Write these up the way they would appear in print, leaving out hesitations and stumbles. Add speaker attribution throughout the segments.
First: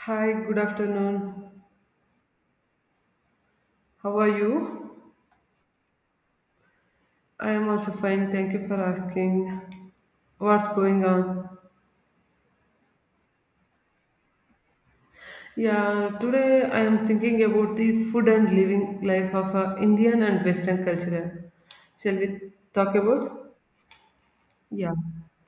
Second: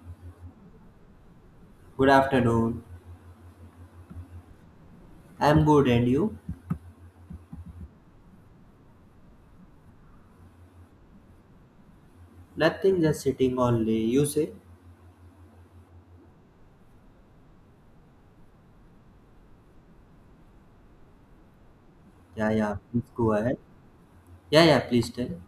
Speaker 1: Hi, good afternoon.
Speaker 2: Good afternoon.
Speaker 1: How are you?
Speaker 2: I'm good, and you?
Speaker 1: I am also fine. Thank you for asking. What's going on?
Speaker 2: Nothing, just sitting all day. You say?
Speaker 1: Yeah, today I am thinking about the food and living life of a Indian and Western culture. Shall we
Speaker 2: Yeah, yeah,
Speaker 1: talk
Speaker 2: please go
Speaker 1: about?
Speaker 2: ahead. Yeah, yeah,
Speaker 1: Yeah.
Speaker 2: please tell.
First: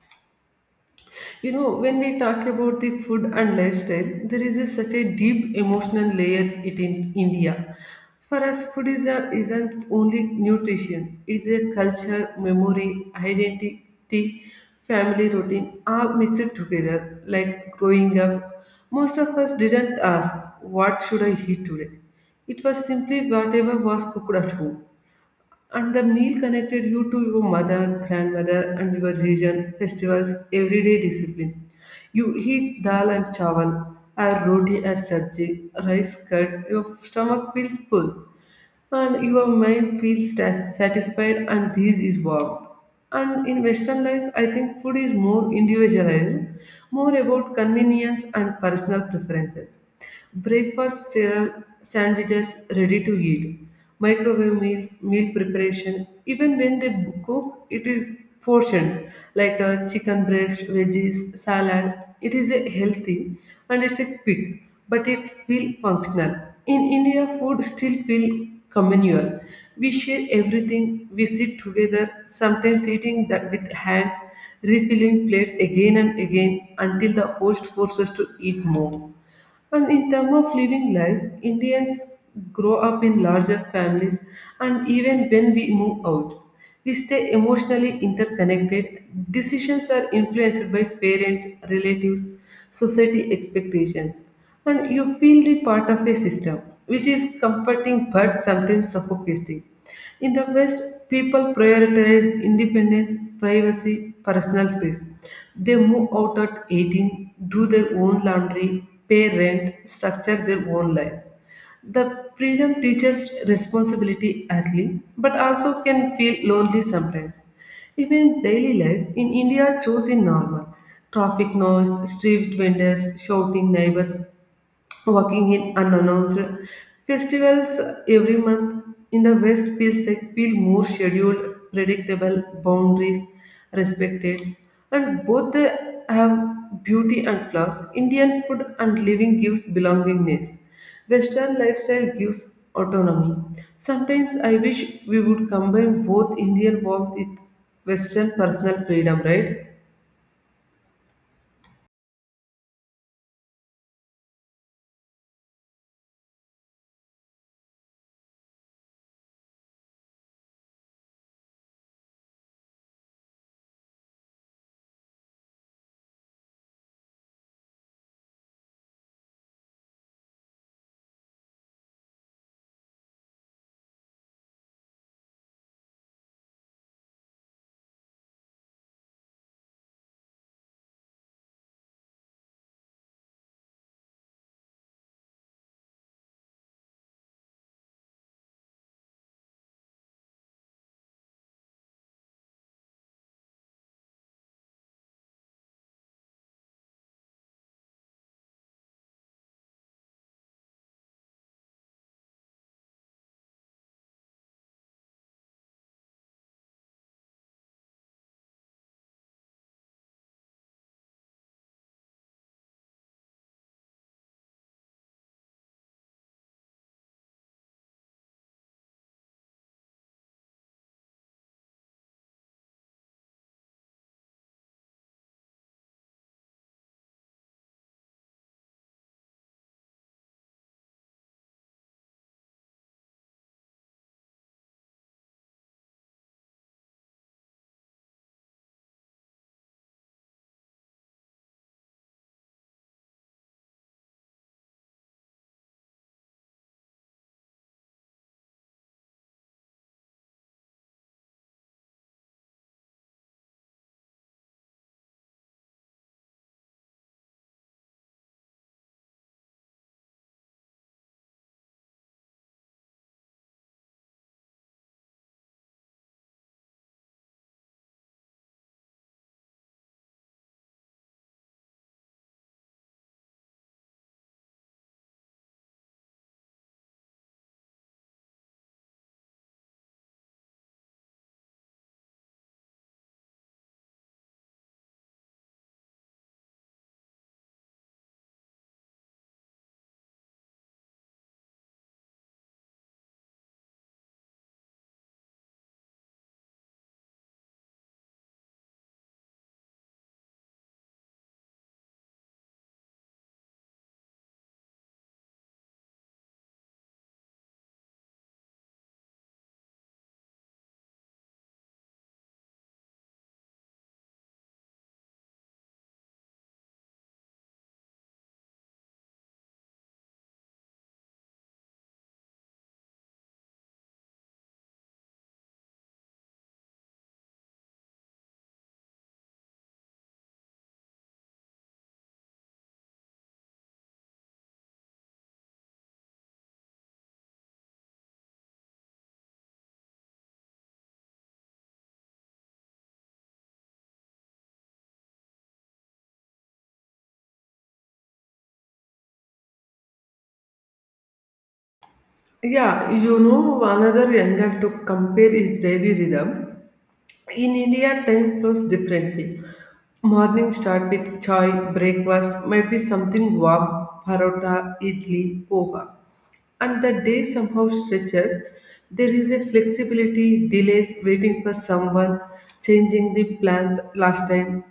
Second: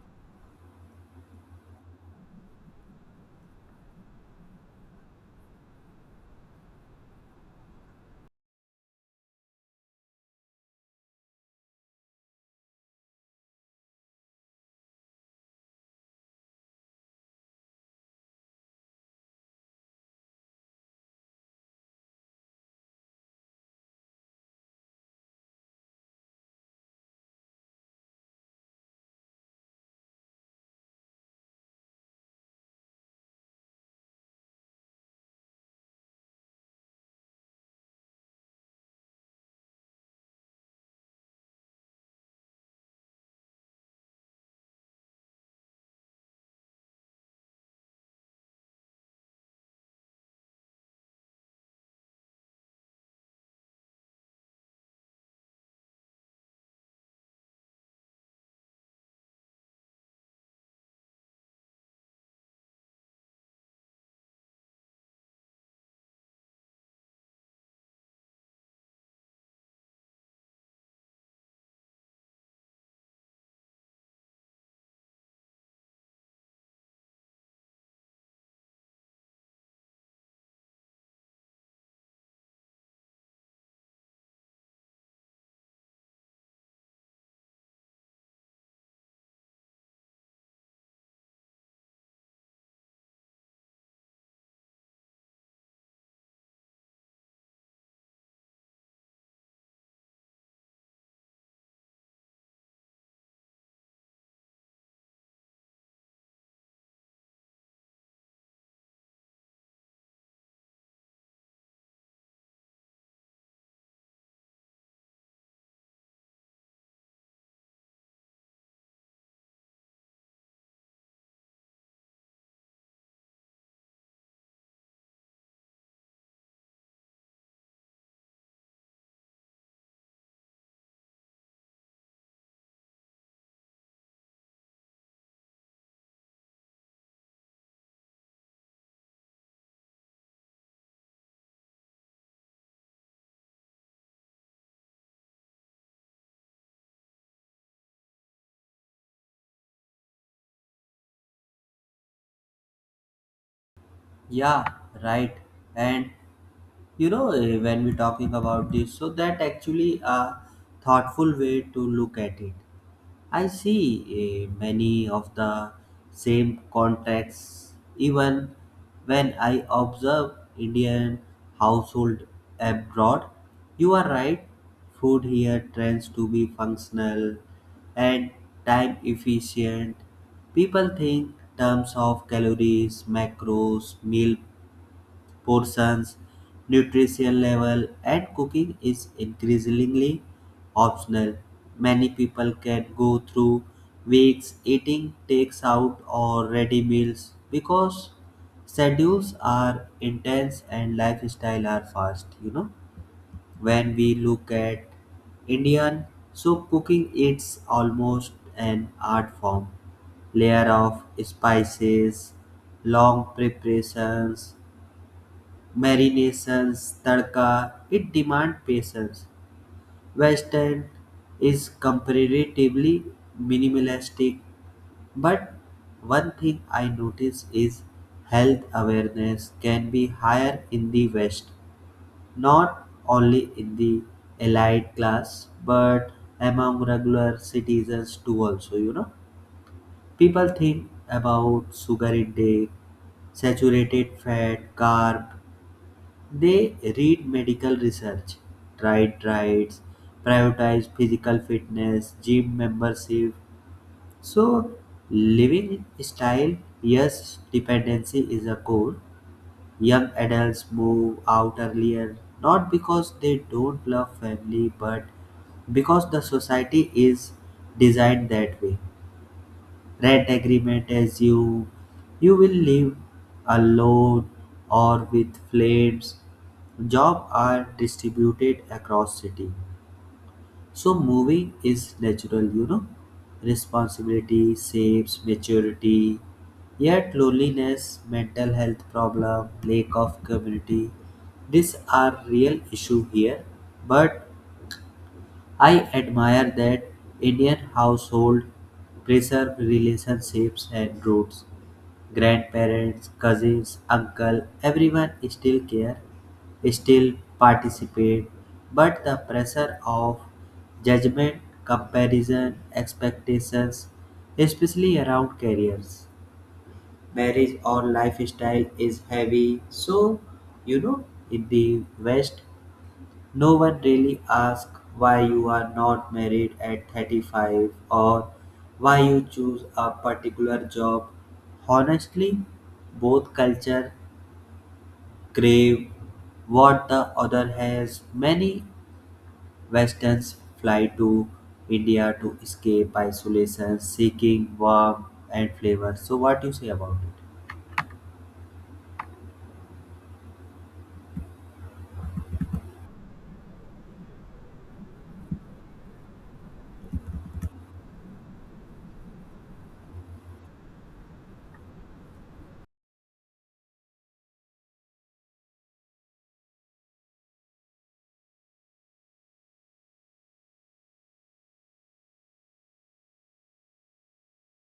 Speaker 1: You know, when we talk about the food and lifestyle, there is such a deep emotional layer it in India. For us, food is isn't only nutrition; it's a culture, memory, identity, family routine, all mixed together. Like growing up, most of us didn't ask, "What should I eat today?" It was simply whatever was cooked at home. And the meal connected you to your mother, grandmother, and your region, festivals, everyday discipline. You eat dal and chawal, or roti as sabji, rice curd, your stomach feels full and your mind feels satisfied, and this is warmth. And in Western life, I think food is more individualized, more about convenience and personal preferences. Breakfast cereal, sandwiches, ready to eat microwave meals, meal preparation. Even when they cook, it is portioned, like a chicken breast, veggies, salad. It is a healthy, and it's a quick, but it's feel functional. In India, food still feel communal. We share everything, we sit together, sometimes eating that with hands, refilling plates again and again until the host forces us to eat more. And in terms of living life, Indians grow up in larger families, and even when we move out, we stay emotionally interconnected. Decisions are influenced by parents, relatives, society expectations, and you feel the part of a system, which is comforting but sometimes suffocating. In the West, people prioritize independence, privacy, personal space. They move out at 18, do their own laundry, pay rent, structure their own life. The freedom teaches responsibility early, but also can feel lonely sometimes. Even daily life in India shows in normal. Traffic noise, street vendors, shouting neighbors, working in unannounced festivals every month. In the West feels like feel more scheduled, predictable, boundaries respected. And both they have beauty and flaws. Indian food and living gives belongingness, Western lifestyle gives autonomy. Sometimes I wish we would combine both Indian warmth with Western personal freedom, right?
Speaker 2: Yeah, right. And when we're talking about this, so that actually a thoughtful way to look at it. I see many of the same contexts even when I observe Indian household abroad. You are right, food here tends to be functional and time efficient. People think terms of calories, macros, meal portions, nutrition level, and cooking is increasingly optional. Many people can go through weeks eating takes out or ready meals because schedules are intense and lifestyle are fast, When we look at Indian soup cooking, it's almost an art form. Layer of spices, long preparations, marinations, tadka, it demand patience. Western is comparatively minimalistic, but one thing I notice is health awareness can be higher in the West, not only in the elite class but among regular citizens too also, people think about sugar intake, saturated fat, carb. They read medical research, tried diets, prioritize physical fitness, gym membership. So living style, yes, dependency is a core. Young adults move out earlier not because they don't love family but because the society is designed that way. Rent agreement assume you will live alone or with friends. Jobs are distributed across city. So moving is natural, Responsibility shapes maturity. Yet loneliness, mental health problem, lack of community, these are real issue here. But I admire that Indian household preserve relationships and roots. Grandparents, cousins, uncle, everyone still care, still participate, but the pressure of judgment, comparison, expectations, especially around careers, marriage or lifestyle is heavy. So, you know, in the West, no one really asks why you are not married at 35 or why you choose a particular job. Honestly, both culture crave what the other has. Many Westerns fly to India to escape isolation, seeking warmth and flavor. So, what do you say about it?
Speaker 1: Yeah, another angle to compare is daily rhythm. In India, time flows differently. Morning start with chai, breakfast, might be something warm, parota, idli, poha. And the day somehow stretches. There is a flexibility, delays, waiting for someone, changing the plans last time.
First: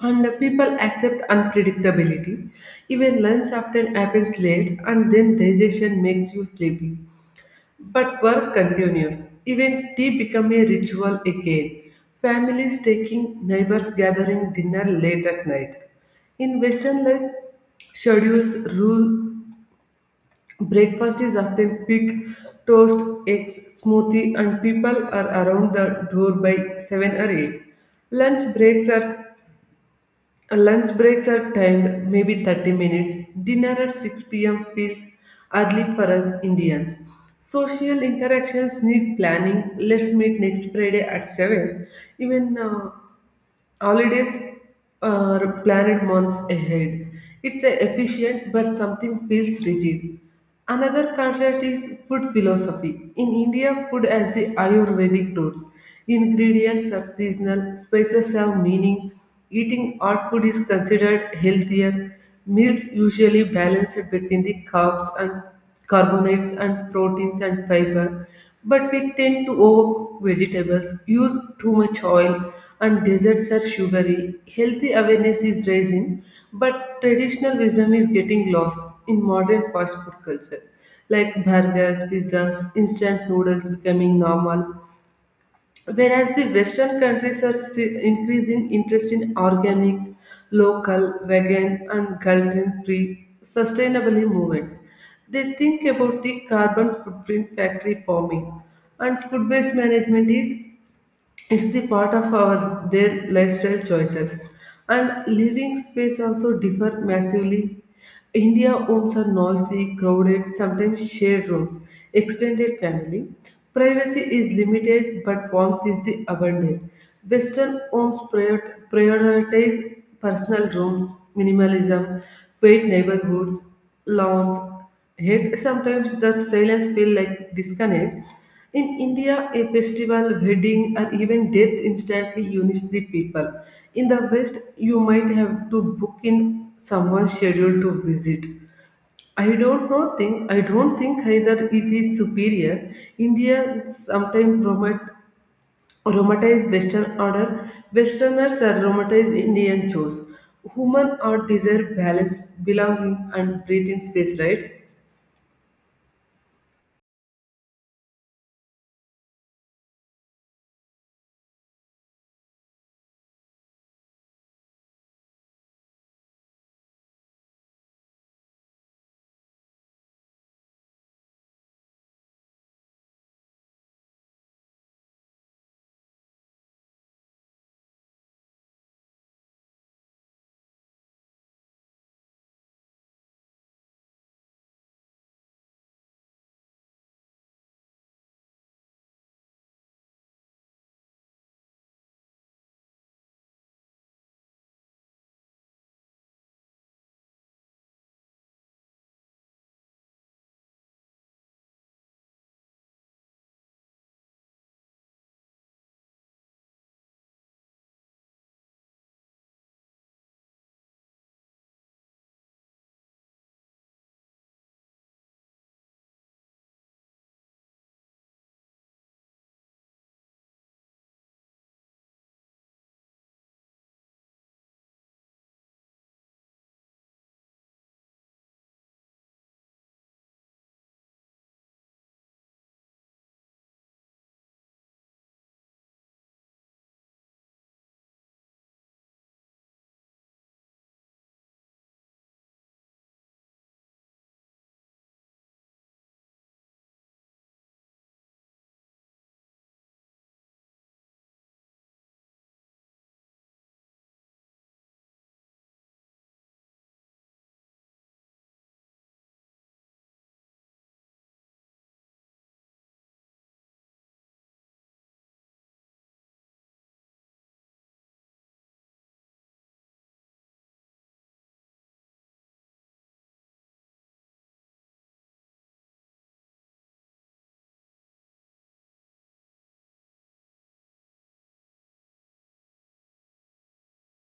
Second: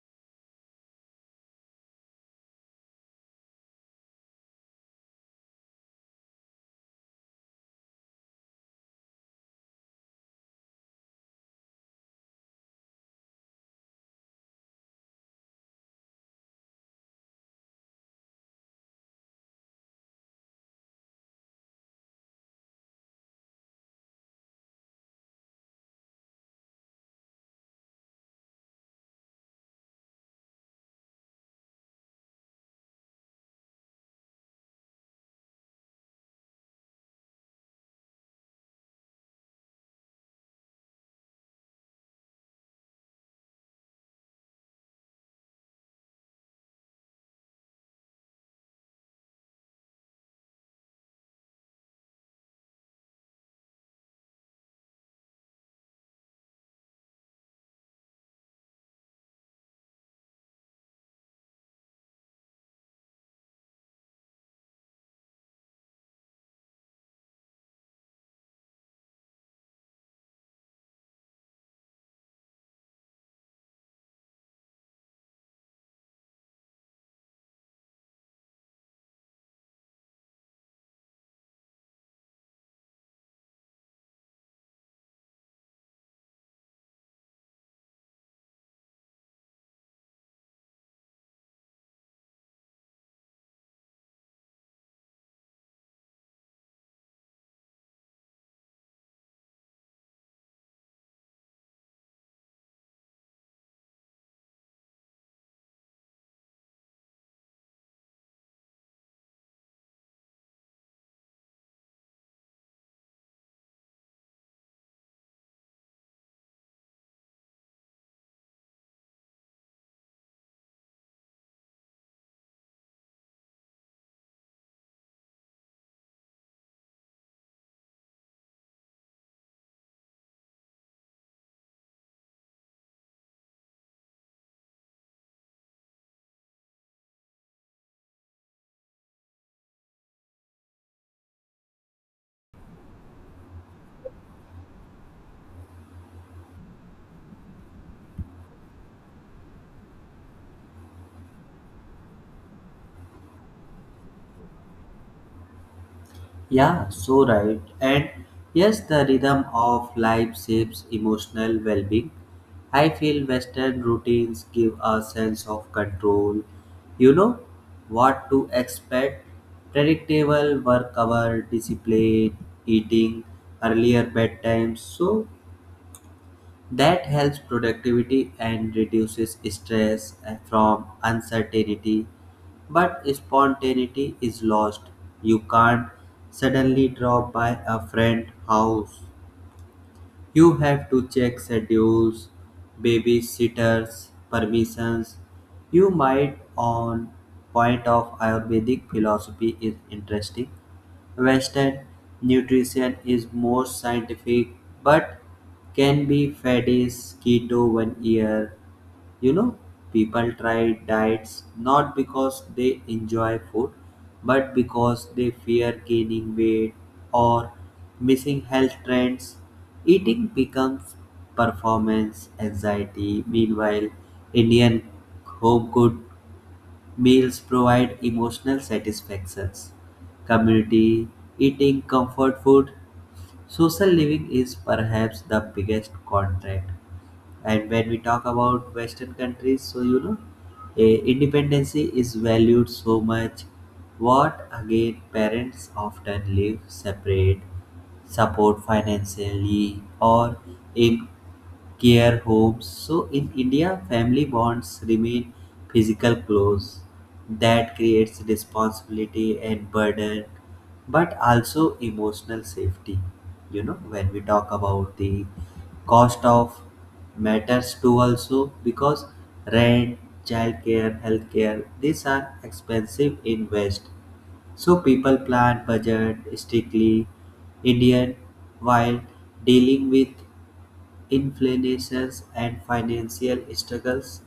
Speaker 1: And the people accept unpredictability. Even lunch often happens late, and then digestion makes you sleepy. But work continues. Even tea become a ritual again. Families taking, neighbors gathering dinner late at night. In Western life, schedules rule. Breakfast is often quick, toast, eggs, smoothie, and people are around the door by 7 or 8. Lunch breaks are Lunch breaks are timed, maybe 30 minutes. Dinner at 6 p.m. feels early for us Indians. Social interactions need planning. Let's meet next Friday at 7. Even holidays are planned months ahead. It's a efficient, but something feels rigid. Another contrast is food philosophy. In India, food has the Ayurvedic roots. Ingredients are seasonal, spices have meaning. Eating hot food is considered healthier. Meals usually balanced between the carbs and carbonates and proteins and fiber. But we tend to overcook vegetables, use too much oil, and desserts are sugary. Healthy awareness is rising, but traditional wisdom is getting lost in modern fast food culture. Like burgers, pizzas, instant noodles becoming normal. Whereas the Western countries are increasing interest in organic, local, vegan, and gluten free sustainable movements. They think about the carbon footprint, factory farming, and food waste management is it's the part of our their lifestyle choices. And living space also differ massively. India homes are noisy, crowded, sometimes shared rooms, extended family. Privacy is limited but warmth is the abundant. Western homes prioritize personal rooms, minimalism, quiet neighborhoods, lawns. Yet sometimes that silence feels like disconnect. In India, a festival, wedding, or even death instantly unites the people. In the West, you might have to book in someone's schedule to visit. I don't think either it is superior. India sometimes promote romanticize Western order. Westerners are romanticize Indian chores. Human art desire balance, belonging, and breathing space, right?
Speaker 2: Yeah, so right. And yes, the rhythm of life shapes emotional well being. I feel Western routines give a sense of control. You know what to expect: predictable work hour, discipline, eating, earlier bedtimes. So that helps productivity and reduces stress from uncertainty, but spontaneity is lost. You can't suddenly drop by a friend's house. You have to check schedules, babysitters, permissions. You might on point of Ayurvedic philosophy is interesting. Western nutrition is more scientific, but can be fadist keto one year. You know, people try diets not because they enjoy food, but because they fear gaining weight or missing health trends. Eating becomes performance anxiety. Meanwhile, Indian home cooked meals provide emotional satisfactions. Community eating, comfort food, social living is perhaps the biggest contract. And when we talk about Western countries, so independency is valued so much. What again, parents often live separate, support financially, or in care homes. So in India, family bonds remain physical close. That creates responsibility and burden, but also emotional safety. You know, when we talk about the cost of matters too also, because rent, childcare, healthcare, these are expensive invest. So people plan budget strictly. Indian, while dealing with inflation and financial struggles,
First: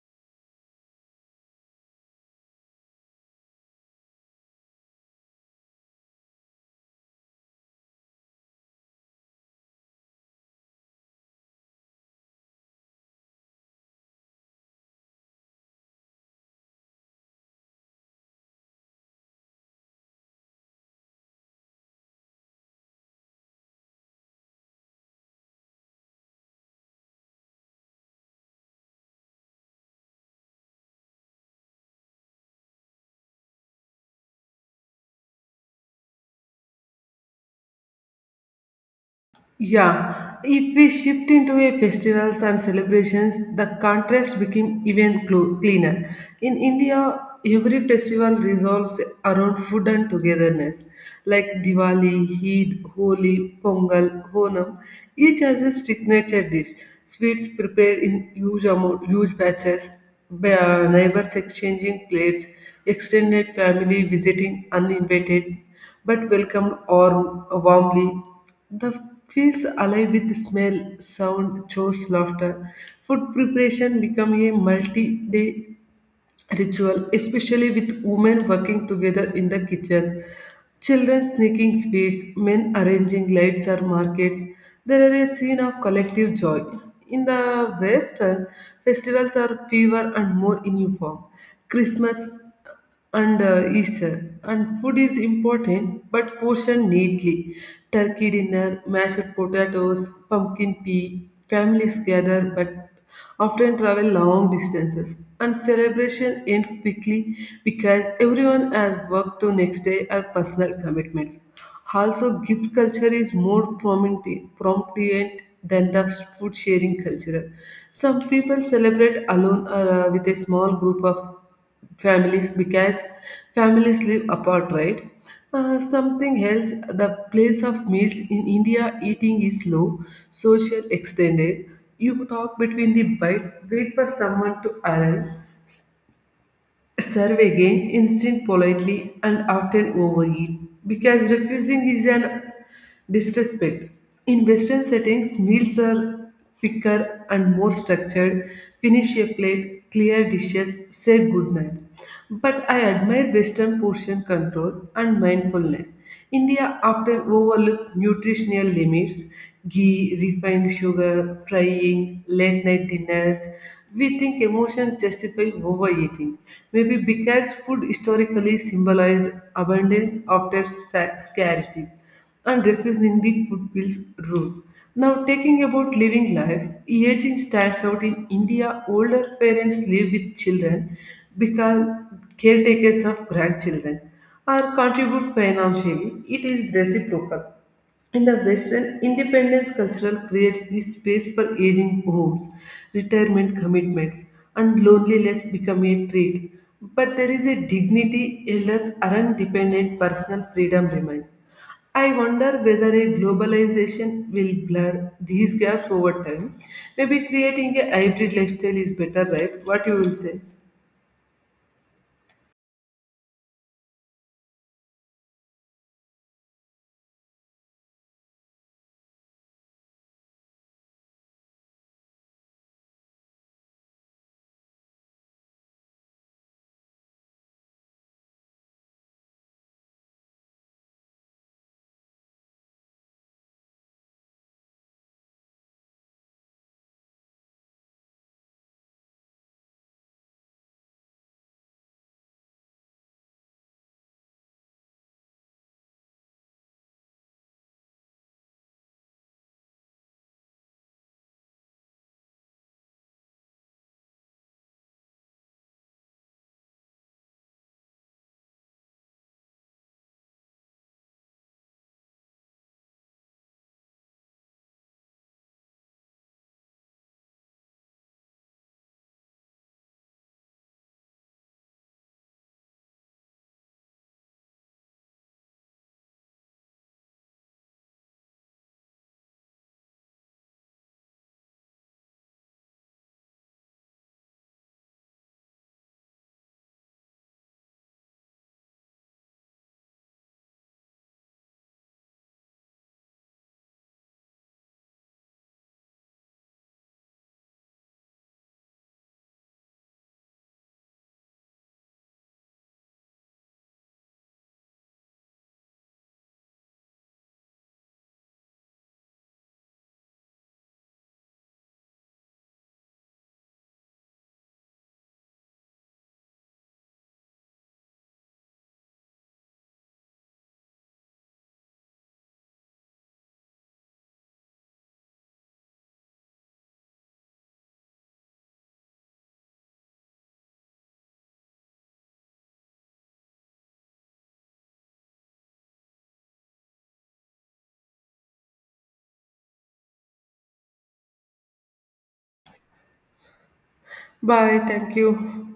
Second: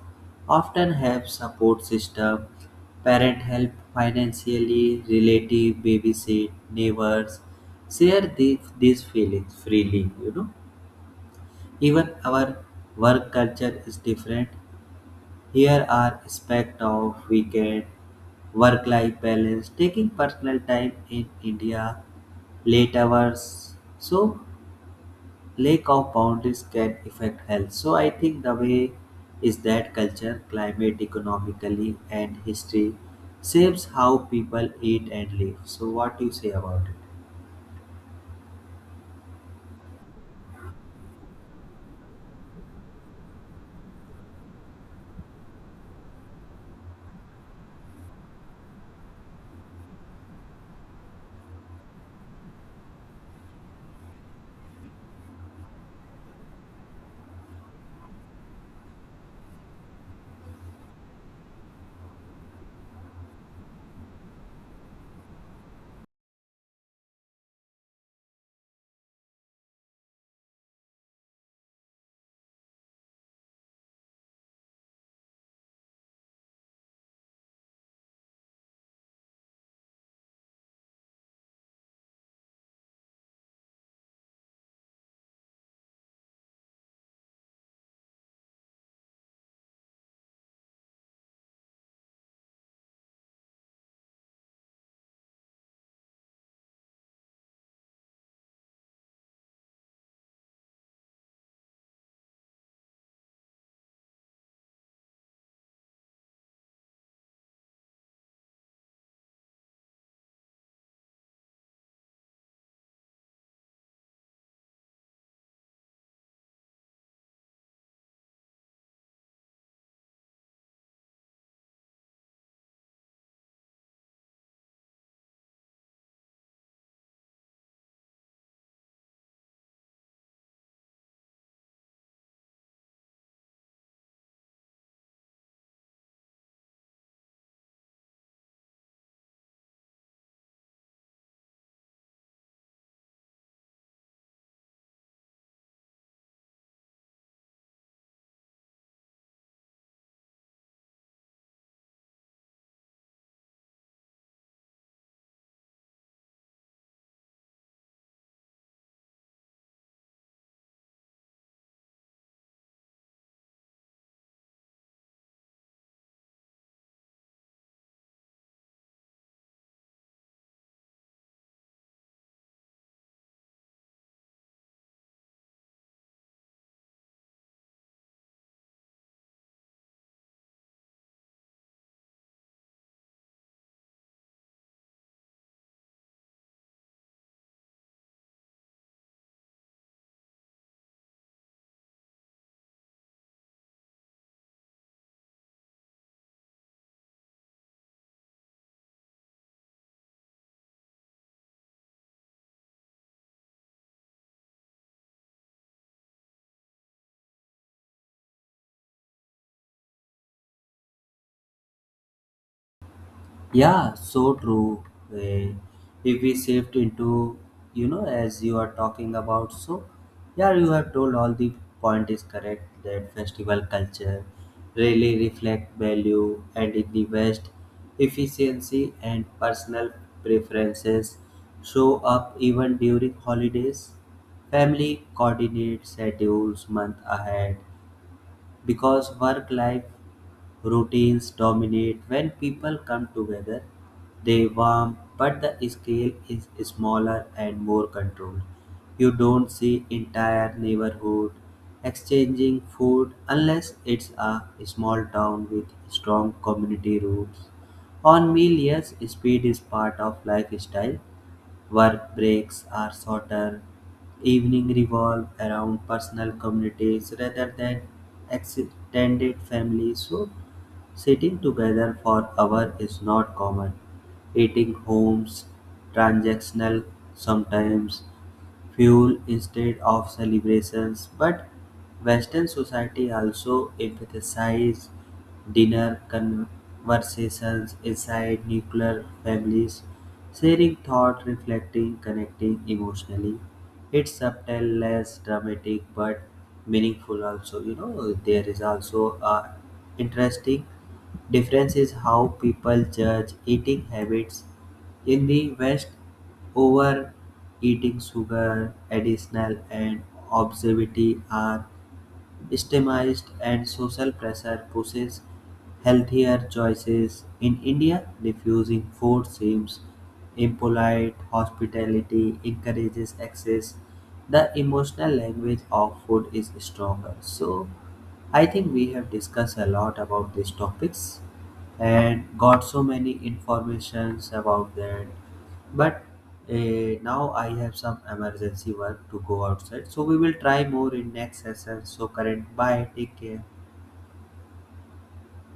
Speaker 2: often have support system. Parent help financially, relative babysit, neighbors share these feelings freely, Even our work culture is different. Here are aspect of weekend, work-life balance, taking personal time. In India, late hours. So lack of boundaries can affect health. So I think the way is that culture, climate, economically, and history shapes how people eat and live. So what do you say about it?
Speaker 1: Yeah, if we shift into a festivals and celebrations, the contrast became even cleaner. In India, every festival revolves around food and togetherness, like Diwali, Eid, Holi, Pongal, Honam. Each has a signature dish, sweets prepared in huge amount, huge batches, neighbors exchanging plates, extended family visiting uninvited but welcomed or warmly. The feels alive with smell, sound, chores, laughter. Food preparation become a multi-day ritual, especially with women working together in the kitchen, children sneaking sweets, men arranging lights or markets. There is a scene of collective joy. In the Western, festivals are fewer and more in uniform. Christmas and Easter. And food is important but portioned neatly. Turkey dinner, mashed potatoes, pumpkin pie. Families gather but often travel long distances, and celebration end quickly because everyone has work to next day or personal commitments. Also, gift culture is more prominent than the food sharing culture. Some people celebrate alone or with a small group of families because families live apart, right? Something else, the place of meals in India, eating is slow, social, extended. You talk between the bites, wait for someone to arrive, serve again instant politely, and often overeat because refusing is an disrespect. In western settings, meals are quicker and more structured. Finish your plate, clear dishes, say good night. But I admire Western portion control and mindfulness. India often overlook nutritional limits, ghee, refined sugar, frying, late night dinners. We think emotions justify overeating, maybe because food historically symbolized abundance after scarcity, and refusing the food footpills rule. Now, taking about living life, aging stands out in India. Older parents live with children, become caretakers of grandchildren, or contribute financially. It is reciprocal. In the Western, independence cultural creates the space for aging homes, retirement commitments, and loneliness become a trait. But there is a dignity, elders aren't dependent, personal freedom remains. I wonder whether a globalization will blur these gaps over time. Maybe creating a hybrid lifestyle is better, right? What you will say?
Speaker 2: Yeah, so true. Eh, if we shift into, as you are talking about, so yeah, you have told all the point is correct that festival culture really reflect value, and in the West, efficiency and personal preferences show up even during holidays. Family coordinates schedules month ahead because work life routines dominate. When people come together, they warm, but the scale is smaller and more controlled. You don't see entire neighborhood exchanging food unless it's a small town with strong community roots. On meal, yes, speed is part of lifestyle. Work breaks are shorter. Evening revolve around personal communities rather than extended families. So sitting together for hours is not common; eating homes transactional, sometimes fuel instead of celebrations. But Western society also emphasizes dinner conversations inside nuclear families, sharing thought, reflecting, connecting emotionally. It's subtle, less dramatic, but meaningful also. You know, there is also a interesting difference is how people judge eating habits. In the West, overeating, sugar, additional and obesity are stigmatized, and social pressure pushes healthier choices. In India, refusing food seems impolite, hospitality encourages excess. The emotional language of food is stronger. So, I think we have discussed a lot about these topics and got so many informations about that, but uh, now I have some emergency work to go outside, so we will try more in next session. So current, bye, take care.
Speaker 1: Bye, thank you.